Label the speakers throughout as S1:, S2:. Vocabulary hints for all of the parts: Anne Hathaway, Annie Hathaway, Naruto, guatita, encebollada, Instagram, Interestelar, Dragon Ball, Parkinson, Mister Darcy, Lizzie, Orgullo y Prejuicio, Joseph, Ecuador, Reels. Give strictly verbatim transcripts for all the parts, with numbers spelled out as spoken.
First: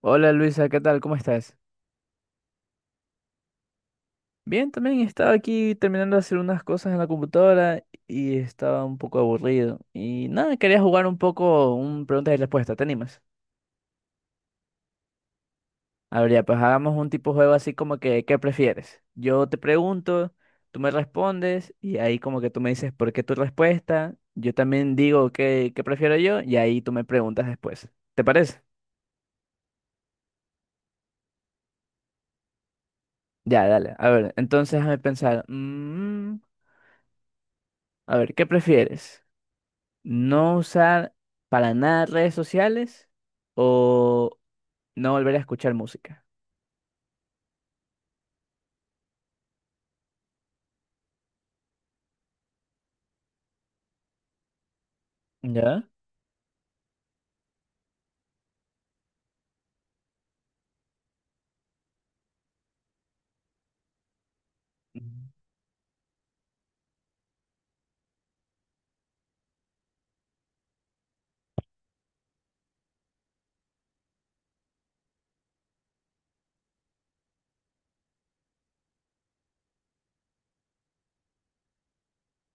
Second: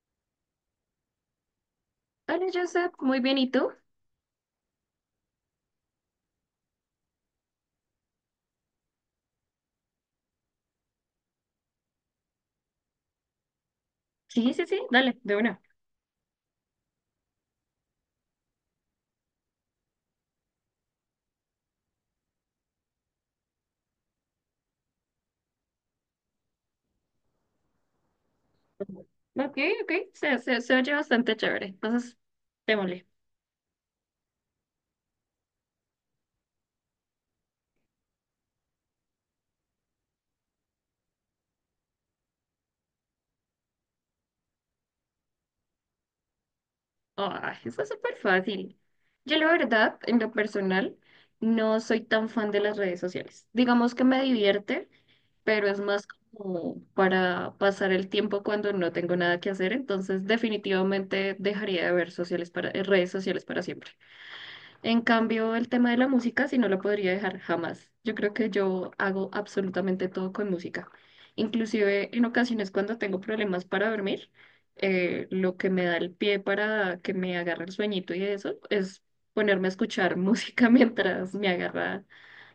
S1: Hola Luisa, ¿qué tal? ¿Cómo estás?
S2: Hola, Joseph. Muy bien, ¿y tú?
S1: Bien, también estaba aquí terminando de hacer unas cosas en la computadora y estaba un poco aburrido. Y nada, quería jugar un poco un preguntas y respuestas, ¿te animas?
S2: Sí, sí, sí, dale, de una.
S1: A ver, ya, pues hagamos un tipo de juego así como que, ¿qué prefieres? Yo te pregunto, tú me respondes y ahí como que tú me dices por qué tu respuesta, yo también digo qué, qué prefiero yo y ahí tú me preguntas después. ¿Te parece?
S2: Ok, ok, se, se, se oye bastante chévere. Entonces, démosle.
S1: Ya, dale. A ver, entonces déjame pensar. Mm, a ver, ¿qué prefieres? No usar para nada redes sociales o no volver a escuchar música.
S2: Ay, eso es súper fácil. Yo, la verdad, en lo personal, no soy tan fan de las redes sociales. Digamos que me divierte, pero es
S1: ¿Ya?
S2: más como para pasar el tiempo cuando no tengo nada que hacer. Entonces, definitivamente dejaría de ver sociales para, eh, redes sociales para siempre. En
S1: Ujú.
S2: cambio, el tema de la música sí no lo podría dejar jamás. Yo creo que yo hago absolutamente todo con música. Inclusive en ocasiones cuando tengo problemas para dormir, eh, lo que me da el pie para que me agarre el sueñito y eso es ponerme a escuchar música mientras me agarra,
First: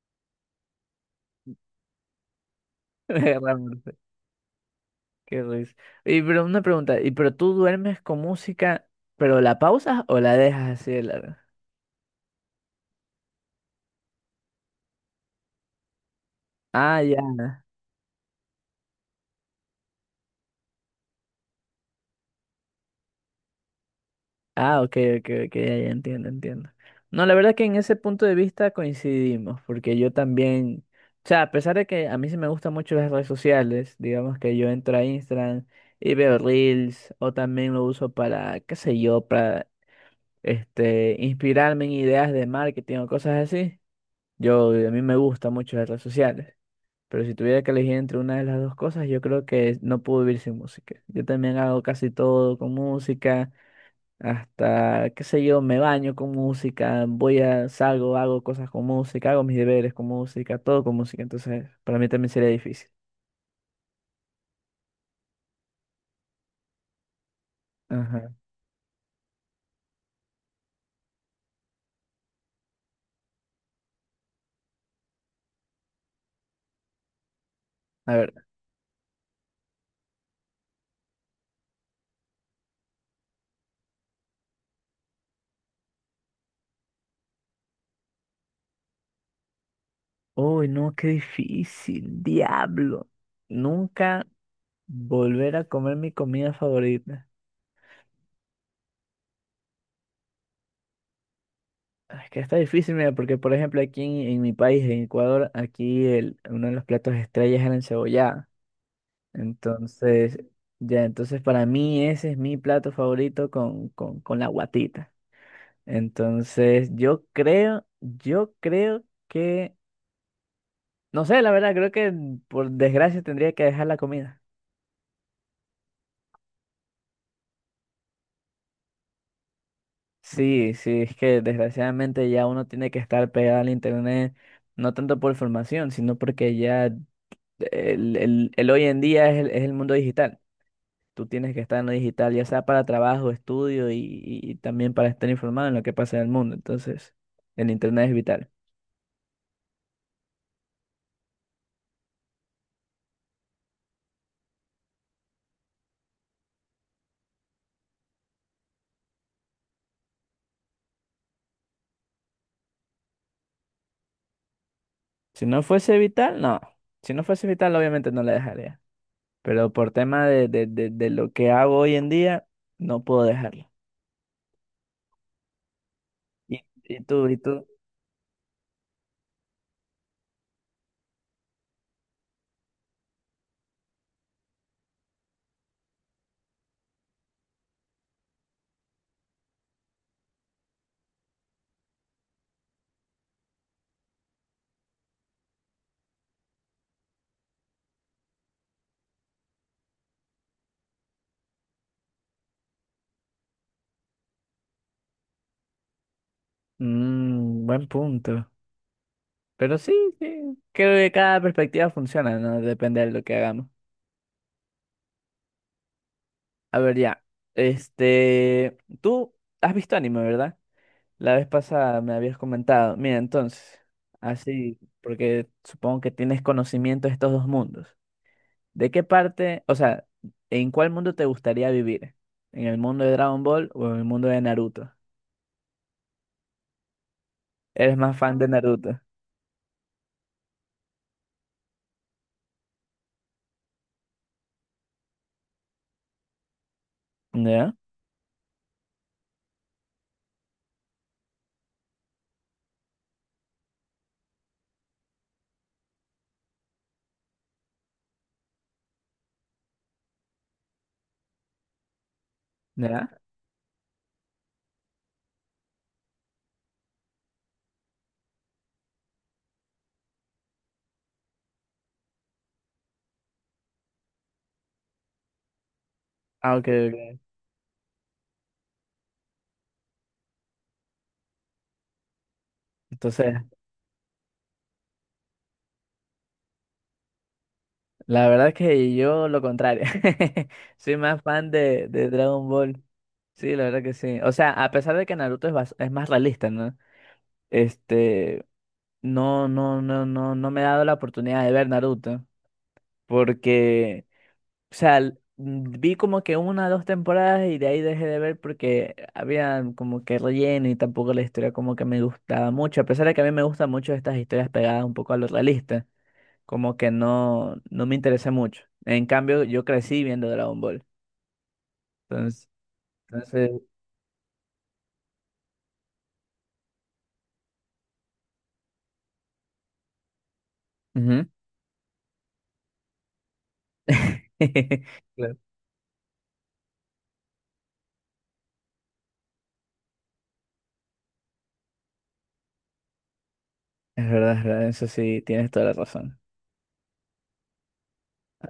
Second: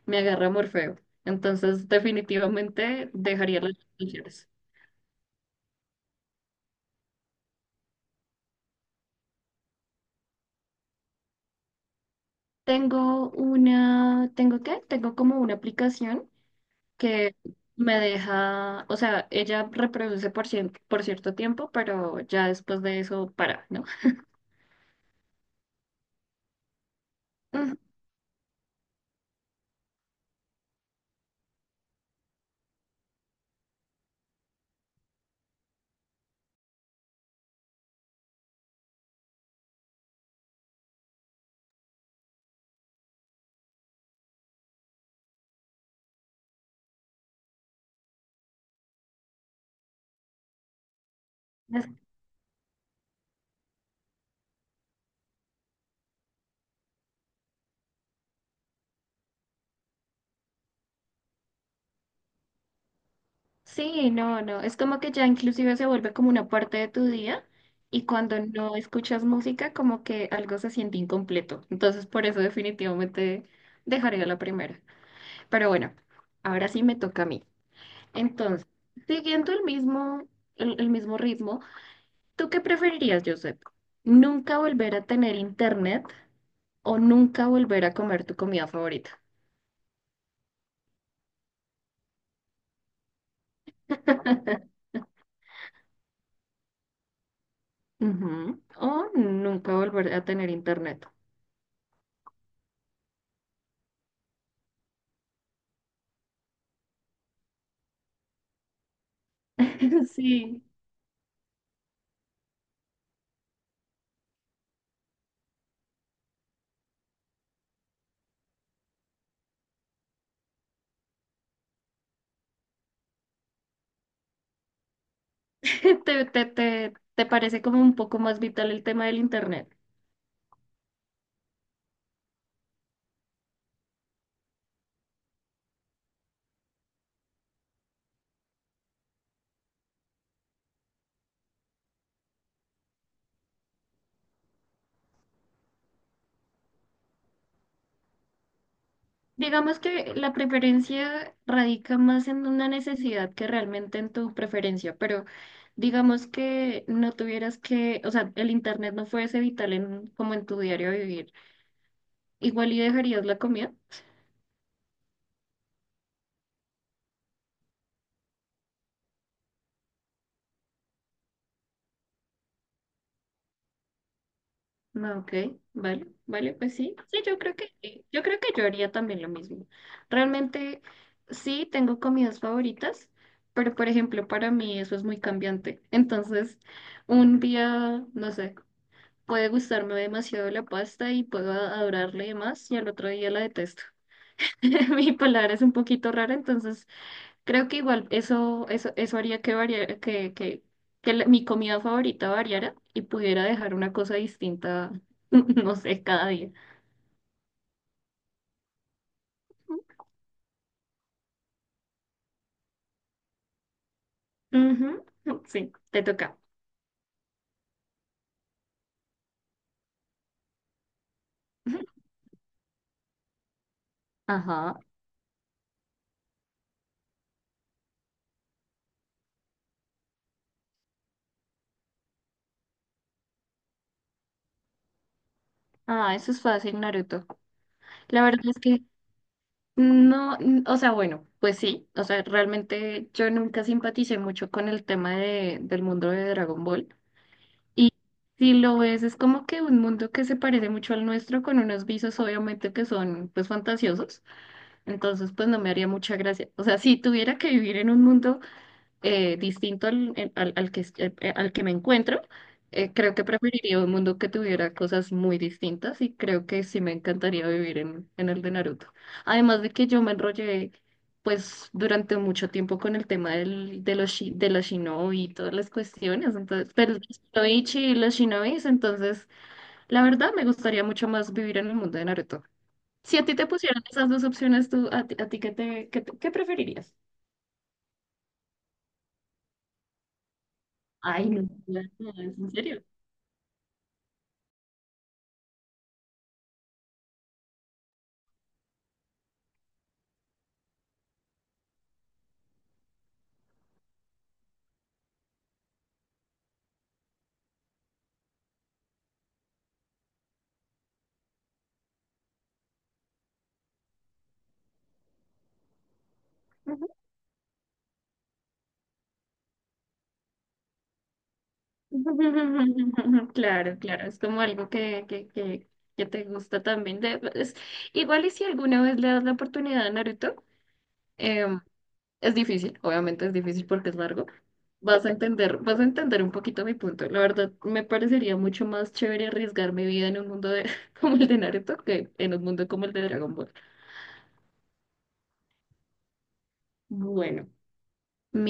S2: me agarra Morfeo. Entonces, definitivamente dejaría las
S1: Realmente,
S2: canciones.
S1: qué risa. Y pero una pregunta, ¿y pero tú duermes con música, pero la pausas o la dejas así de larga?
S2: Tengo una, ¿tengo qué? Tengo como una aplicación
S1: Ah, ya.
S2: que me deja, o sea, ella reproduce por, cien- por cierto tiempo, pero ya después de eso para, ¿no?
S1: Ah, ok, ok, ok, ya, ya entiendo, entiendo. No, la verdad que en
S2: Ujú.
S1: ese punto de vista coincidimos, porque yo también, o sea, a pesar de que a mí sí me gustan mucho las redes sociales, digamos que yo entro a Instagram y veo Reels, o también lo uso para, qué sé yo, para este, inspirarme en ideas de marketing o cosas así. Yo, a mí me gustan mucho las redes sociales, pero si tuviera que elegir entre una de las dos cosas, yo creo que no puedo vivir sin música. Yo también hago
S2: Es-
S1: casi todo con música hasta, qué sé yo, me baño con música, voy a, salgo, hago cosas con música, hago mis deberes con música, todo con música, entonces para mí también sería difícil.
S2: Sí, no, no, es como que ya inclusive se vuelve como una parte de tu día y
S1: Ajá.
S2: cuando no escuchas música como que algo se siente incompleto. Entonces por eso definitivamente dejaría la primera. Pero bueno, ahora sí me toca a mí.
S1: A ver.
S2: Entonces, siguiendo el mismo, el, el mismo ritmo, ¿tú qué preferirías, Josep? ¿Nunca volver a tener internet? O nunca volver a comer tu comida favorita.
S1: Uy, no, qué difícil, diablo. Nunca volver a comer mi comida favorita.
S2: Ujú. O nunca volver a tener internet.
S1: Ah, es que está difícil, mira, porque por ejemplo aquí en, en mi país, en Ecuador, aquí el, uno de los platos estrellas es la encebollada. Entonces,
S2: Sí.
S1: ya, entonces para mí ese es mi plato favorito con, con, con la guatita. Entonces, yo creo, yo creo que, no sé, la verdad, creo que por desgracia tendría que dejar la comida.
S2: ¿Te, te, te, te parece como un poco más vital el tema del internet?
S1: Sí, sí, es que desgraciadamente ya uno tiene que estar pegado al internet, no tanto por formación, sino porque ya el, el- el hoy en día es el, es el mundo digital. Tú tienes que estar en lo digital, ya sea para trabajo, estudio y, y también para estar informado en lo que pasa en el mundo. Entonces, el internet es vital.
S2: Digamos que la preferencia radica más en una necesidad que realmente en tu preferencia, pero digamos que no tuvieras que, o sea, el internet no fuese vital en, como en tu diario vivir. Igual y dejarías la comida.
S1: Si no fuese vital, no. Si no fuese vital, obviamente no la dejaría, pero por tema de, de, de, de lo que hago hoy en día, no puedo dejarlo.
S2: No, ok, vale, vale,
S1: ¿Y,
S2: pues sí,
S1: y
S2: sí,
S1: tú, y
S2: yo creo
S1: tú?
S2: que, eh, yo creo que yo haría también lo mismo. Realmente sí tengo comidas favoritas, pero por ejemplo para mí eso es muy cambiante. Entonces, un día, no sé, puede gustarme demasiado la pasta y puedo adorarle más y al otro día la detesto. Mi palabra es un poquito rara, entonces creo que igual eso, eso, eso haría que, variara, que, que, que la- mi comida favorita variara y pudiera dejar una cosa distinta, no sé, cada día.
S1: Mm, buen punto. Pero sí, sí, creo que cada perspectiva funciona, ¿no? Depende de lo que hagamos.
S2: Ujú, sí, te toca.
S1: A ver, ya. Este, tú has visto anime, ¿verdad? La vez pasada me habías comentado. Mira, entonces,
S2: Ajá.
S1: así, porque supongo que tienes conocimiento de estos dos mundos. ¿De qué parte, o sea, en cuál mundo te gustaría vivir? ¿En el mundo de Dragon Ball o en el mundo de Naruto?
S2: Ah, eso es fácil, Naruto.
S1: Eres más
S2: La
S1: fan
S2: verdad
S1: de
S2: es que
S1: Naruto.
S2: no, n- o sea, bueno, pues sí, o sea, realmente yo nunca simpaticé mucho con el tema de, del mundo de Dragon Ball.
S1: ¿Ya?
S2: Y si lo ves, es como que un mundo que se parece mucho al nuestro, con unos visos obviamente que son pues fantasiosos. Entonces, pues no me haría mucha gracia. O sea, si tuviera que vivir en un mundo eh, distinto al, en- al, al que, es- eh, eh, al que me encuentro, eh, creo
S1: ¿Ya?
S2: que preferiría un mundo que tuviera cosas muy distintas y creo que sí me encantaría vivir en, en el de Naruto. Además de que yo me enrollé, pues, durante mucho tiempo con el tema del, de los, shi- de los shinobi y todas las cuestiones,
S1: Ah, ok,
S2: entonces, pero los
S1: ok.
S2: shinoichi y los shinobis, entonces, la verdad me gustaría mucho más vivir en el mundo de Naruto. Si a
S1: Entonces,
S2: ti te pusieran esas dos opciones, tú, a ti, a ti ¿qué te, qué, te- qué preferirías?
S1: la verdad es que yo lo contrario. Soy más
S2: Ay, no,
S1: fan
S2: no,
S1: de, de
S2: no, es
S1: Dragon
S2: en
S1: Ball.
S2: serio.
S1: Sí, la verdad que sí. O sea, a pesar de que Naruto es, bas- es más realista, ¿no? Este, no, no, no, no, no me he dado la oportunidad de ver Naruto. Porque o sea, l- mm, vi como que una o dos temporadas y de ahí dejé de ver porque había como que relleno y tampoco la historia como que me gustaba mucho. A pesar de que a mí me gustan mucho estas historias pegadas un poco a lo realista, como que no, no me interesé mucho. En cambio, yo crecí viendo Dragon Ball. Entonces, entonces,
S2: Claro, claro, es como algo que, que, que, que te gusta también. De, es- igual y si alguna vez le das la oportunidad a Naruto,
S1: Ujú.
S2: em, es difícil, obviamente es difícil porque es largo. Vas a
S1: Claro.
S2: entender, vas a entender un poquito mi punto. La verdad, me parecería mucho más chévere arriesgar mi vida en un mundo de, como el de Naruto que en un mundo como el de Dragon Ball.
S1: Es verdad, es verdad, eso sí, tienes toda la razón.
S2: Bueno.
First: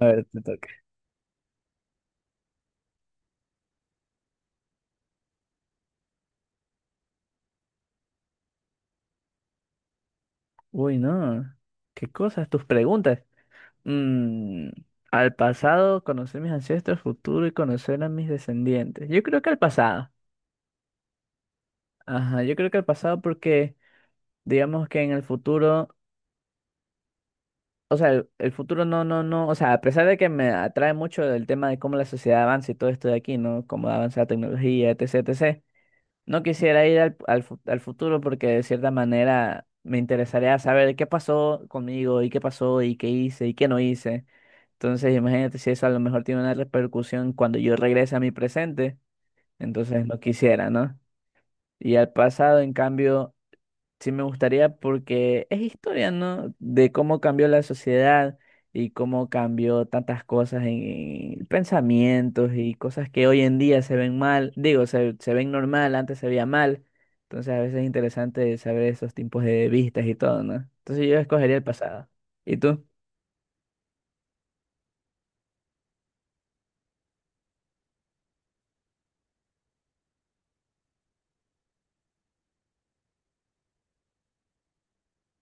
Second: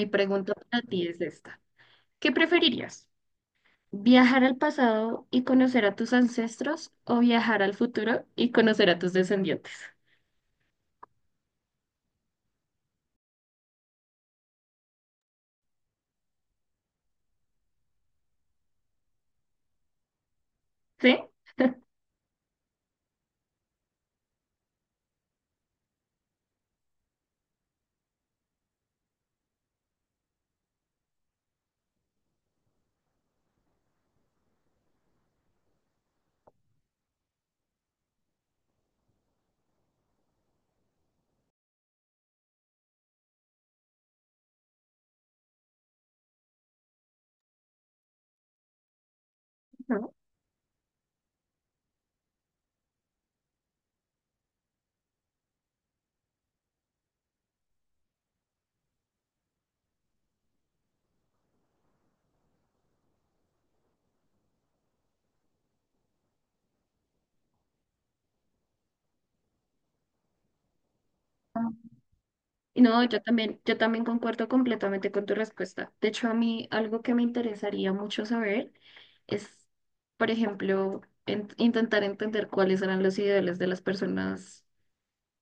S1: A ver, te
S2: pregunta
S1: toca.
S2: para ti es esta. ¿Qué preferirías? ¿Viajar al pasado y conocer a tus ancestros o viajar al futuro y conocer a tus descendientes?
S1: Uy, no. ¿Qué cosas? Tus preguntas. Mm, al pasado, conocer mis ancestros, futuro y conocer a mis descendientes. Yo creo que al pasado.
S2: ¿Sí?
S1: Ajá, yo creo que al pasado porque digamos que en el futuro, o sea, el, el futuro no, no, no, o sea, a pesar de que me atrae mucho el tema de cómo la sociedad avanza y todo esto de aquí, ¿no? Cómo avanza la tecnología, etcétera etcétera. No quisiera ir al, al, fu- al futuro porque de cierta manera me interesaría saber qué pasó conmigo y qué pasó y qué hice y qué no hice. Entonces, imagínate si eso a lo mejor tiene una repercusión cuando yo regrese a mi presente, entonces
S2: No,
S1: no quisiera, ¿no? Y al pasado, en cambio, sí me gustaría porque es historia, ¿no? De cómo cambió la sociedad y cómo cambió tantas cosas en, pensamientos y cosas que hoy en día se ven mal, digo, se, se ven normal, antes se veía mal. Entonces, a veces es interesante saber esos tipos de vistas y todo, ¿no? Entonces, yo escogería el pasado. ¿Y
S2: Y
S1: tú?
S2: no, yo también, yo también concuerdo completamente con tu respuesta. De hecho, a mí algo que me interesaría mucho saber es, por ejemplo, en- intentar entender cuáles eran los ideales de las personas,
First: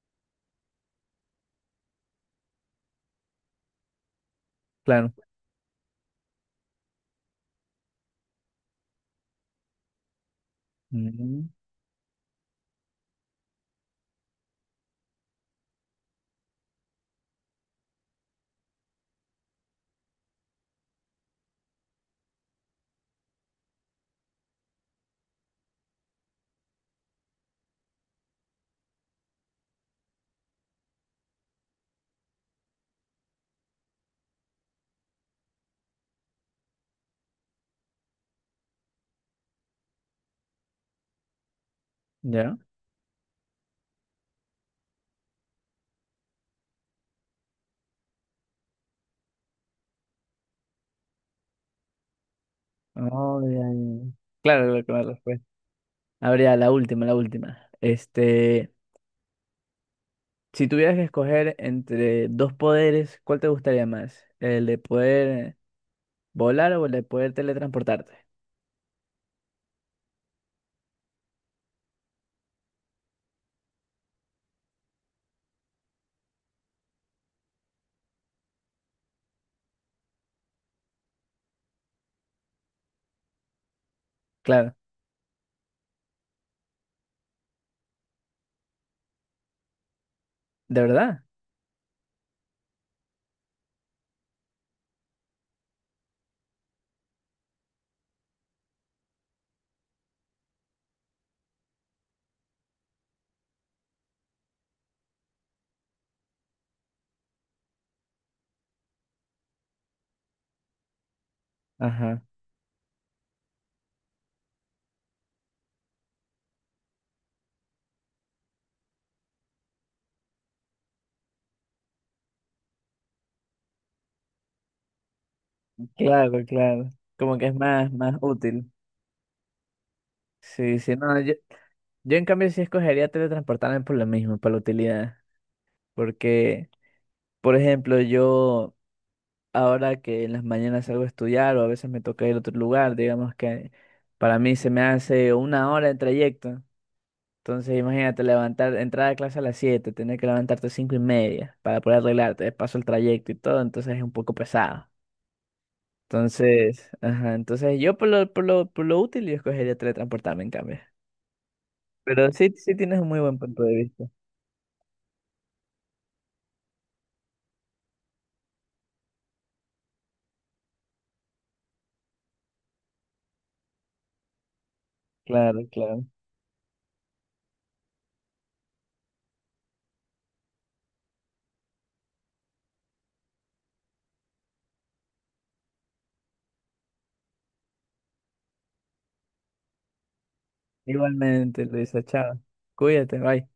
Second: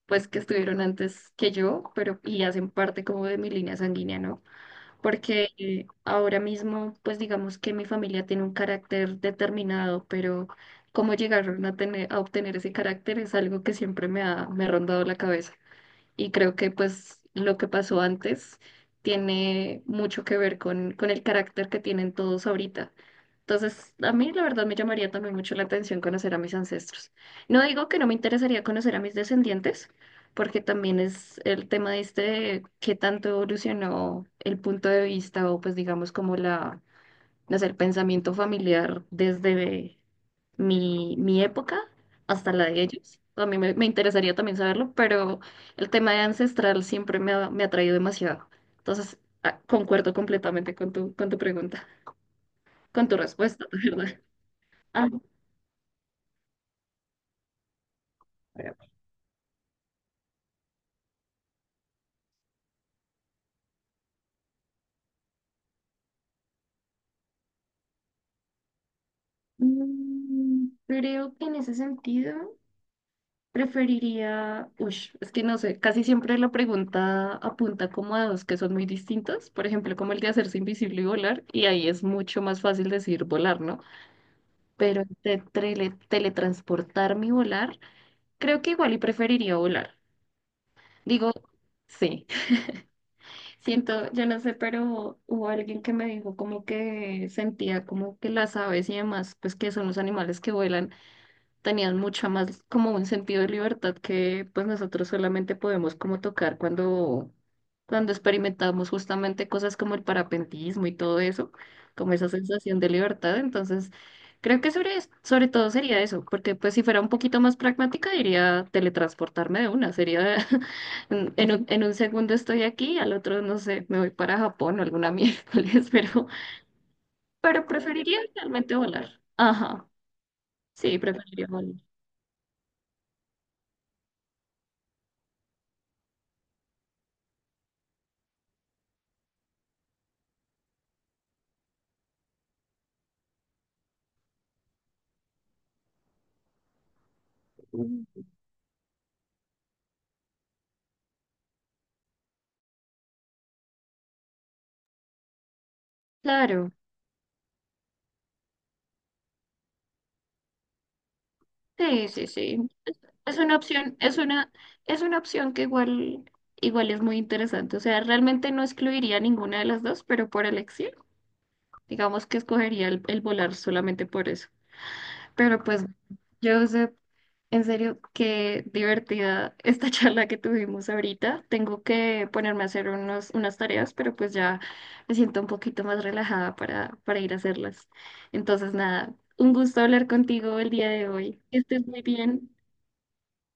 S2: pues, que estuvieron antes que yo, pero y hacen parte como de mi línea sanguínea, ¿no?
S1: Claro.
S2: Porque eh, ahora mismo, pues digamos que mi familia tiene un carácter determinado, pero cómo
S1: Mm.
S2: llegaron a tener, a obtener ese carácter es algo que siempre me ha, me ha rondado la cabeza. Y creo que pues lo que pasó antes tiene mucho que ver con, con el carácter que tienen todos ahorita. Entonces, a mí la verdad me llamaría también mucho la atención conocer a mis ancestros. No digo que no me interesaría conocer a mis descendientes, porque también es el tema de este, de qué tanto evolucionó el punto de vista o pues digamos como la, no sé, el pensamiento familiar desde mi, mi época hasta
S1: ¿Ya?
S2: la de ellos. A mí me, me interesaría también saberlo, pero el tema de ancestral siempre me ha, me ha traído demasiado. Entonces, ah, concuerdo completamente con tu, con tu pregunta, con tu
S1: Oh, ya,
S2: respuesta, de
S1: ya.
S2: ¿verdad?
S1: Claro, claro, claro, pues. A ver, ya, la última, la última. Este,
S2: Pero,
S1: si tuvieras que escoger entre dos poderes, ¿cuál te gustaría más? ¿El de poder volar o el de poder teletransportarte?
S2: mm, creo que en ese sentido preferiría, ush, es que no sé, casi siempre la pregunta apunta como a dos que son muy distintos, por ejemplo, como el de hacerse invisible y volar, y ahí es mucho más fácil decir volar, ¿no?
S1: Claro,
S2: Pero de tele- teletransportarme y volar, creo que igual y preferiría volar.
S1: ¿de verdad?
S2: Digo, sí. Siento, yo no sé, pero hubo alguien que me dijo como que sentía como que las aves y demás, pues que son los animales que vuelan tenían mucho más como un sentido de libertad que pues nosotros solamente podemos como tocar cuando, cuando experimentamos justamente cosas como el parapentismo y todo eso, como
S1: Ajá.
S2: esa sensación de libertad. Entonces, creo que sobre, sobre todo sería eso, porque pues si fuera un poquito más pragmática diría teletransportarme de una, sería en en un, en un segundo estoy aquí, al otro no sé, me voy para Japón o alguna miércoles, pero,
S1: Claro, claro. Como que es
S2: pero
S1: más, más
S2: preferiría
S1: útil.
S2: realmente volar. Ajá,
S1: Sí, sí,
S2: sí,
S1: no, yo,
S2: preferiría volar.
S1: yo en cambio sí escogería teletransportarme por lo mismo, por la utilidad. Porque, por ejemplo, yo ahora que en las mañanas salgo a estudiar o a veces me toca ir a otro lugar, digamos que para mí se me hace una hora de trayecto. Entonces imagínate levantar, entrar a clase a las siete, tener que levantarte a cinco y media para poder arreglarte, de paso el trayecto y todo, entonces es un poco pesado.
S2: Claro,
S1: Entonces, ajá, entonces yo por lo, por lo, por lo útil yo escogería teletransportarme en cambio.
S2: sí, sí,
S1: Pero sí,
S2: sí.
S1: sí tienes un muy buen
S2: Es una
S1: punto de
S2: opción,
S1: vista.
S2: es una, es una opción que igual, igual es muy interesante. O sea, realmente no excluiría ninguna de las dos, pero por elección, digamos que escogería el, el volar solamente por eso. Pero
S1: Claro,
S2: pues,
S1: claro.
S2: Joseph, en serio, qué divertida esta charla que tuvimos ahorita. Tengo que ponerme a hacer unos, unas tareas, pero pues ya me siento un poquito más relajada para, para ir a hacerlas. Entonces, nada, un gusto hablar contigo el día de hoy. Que
S1: Igualmente,
S2: estés
S1: Luisa,
S2: muy
S1: chao.
S2: bien.
S1: Cuídate, bye.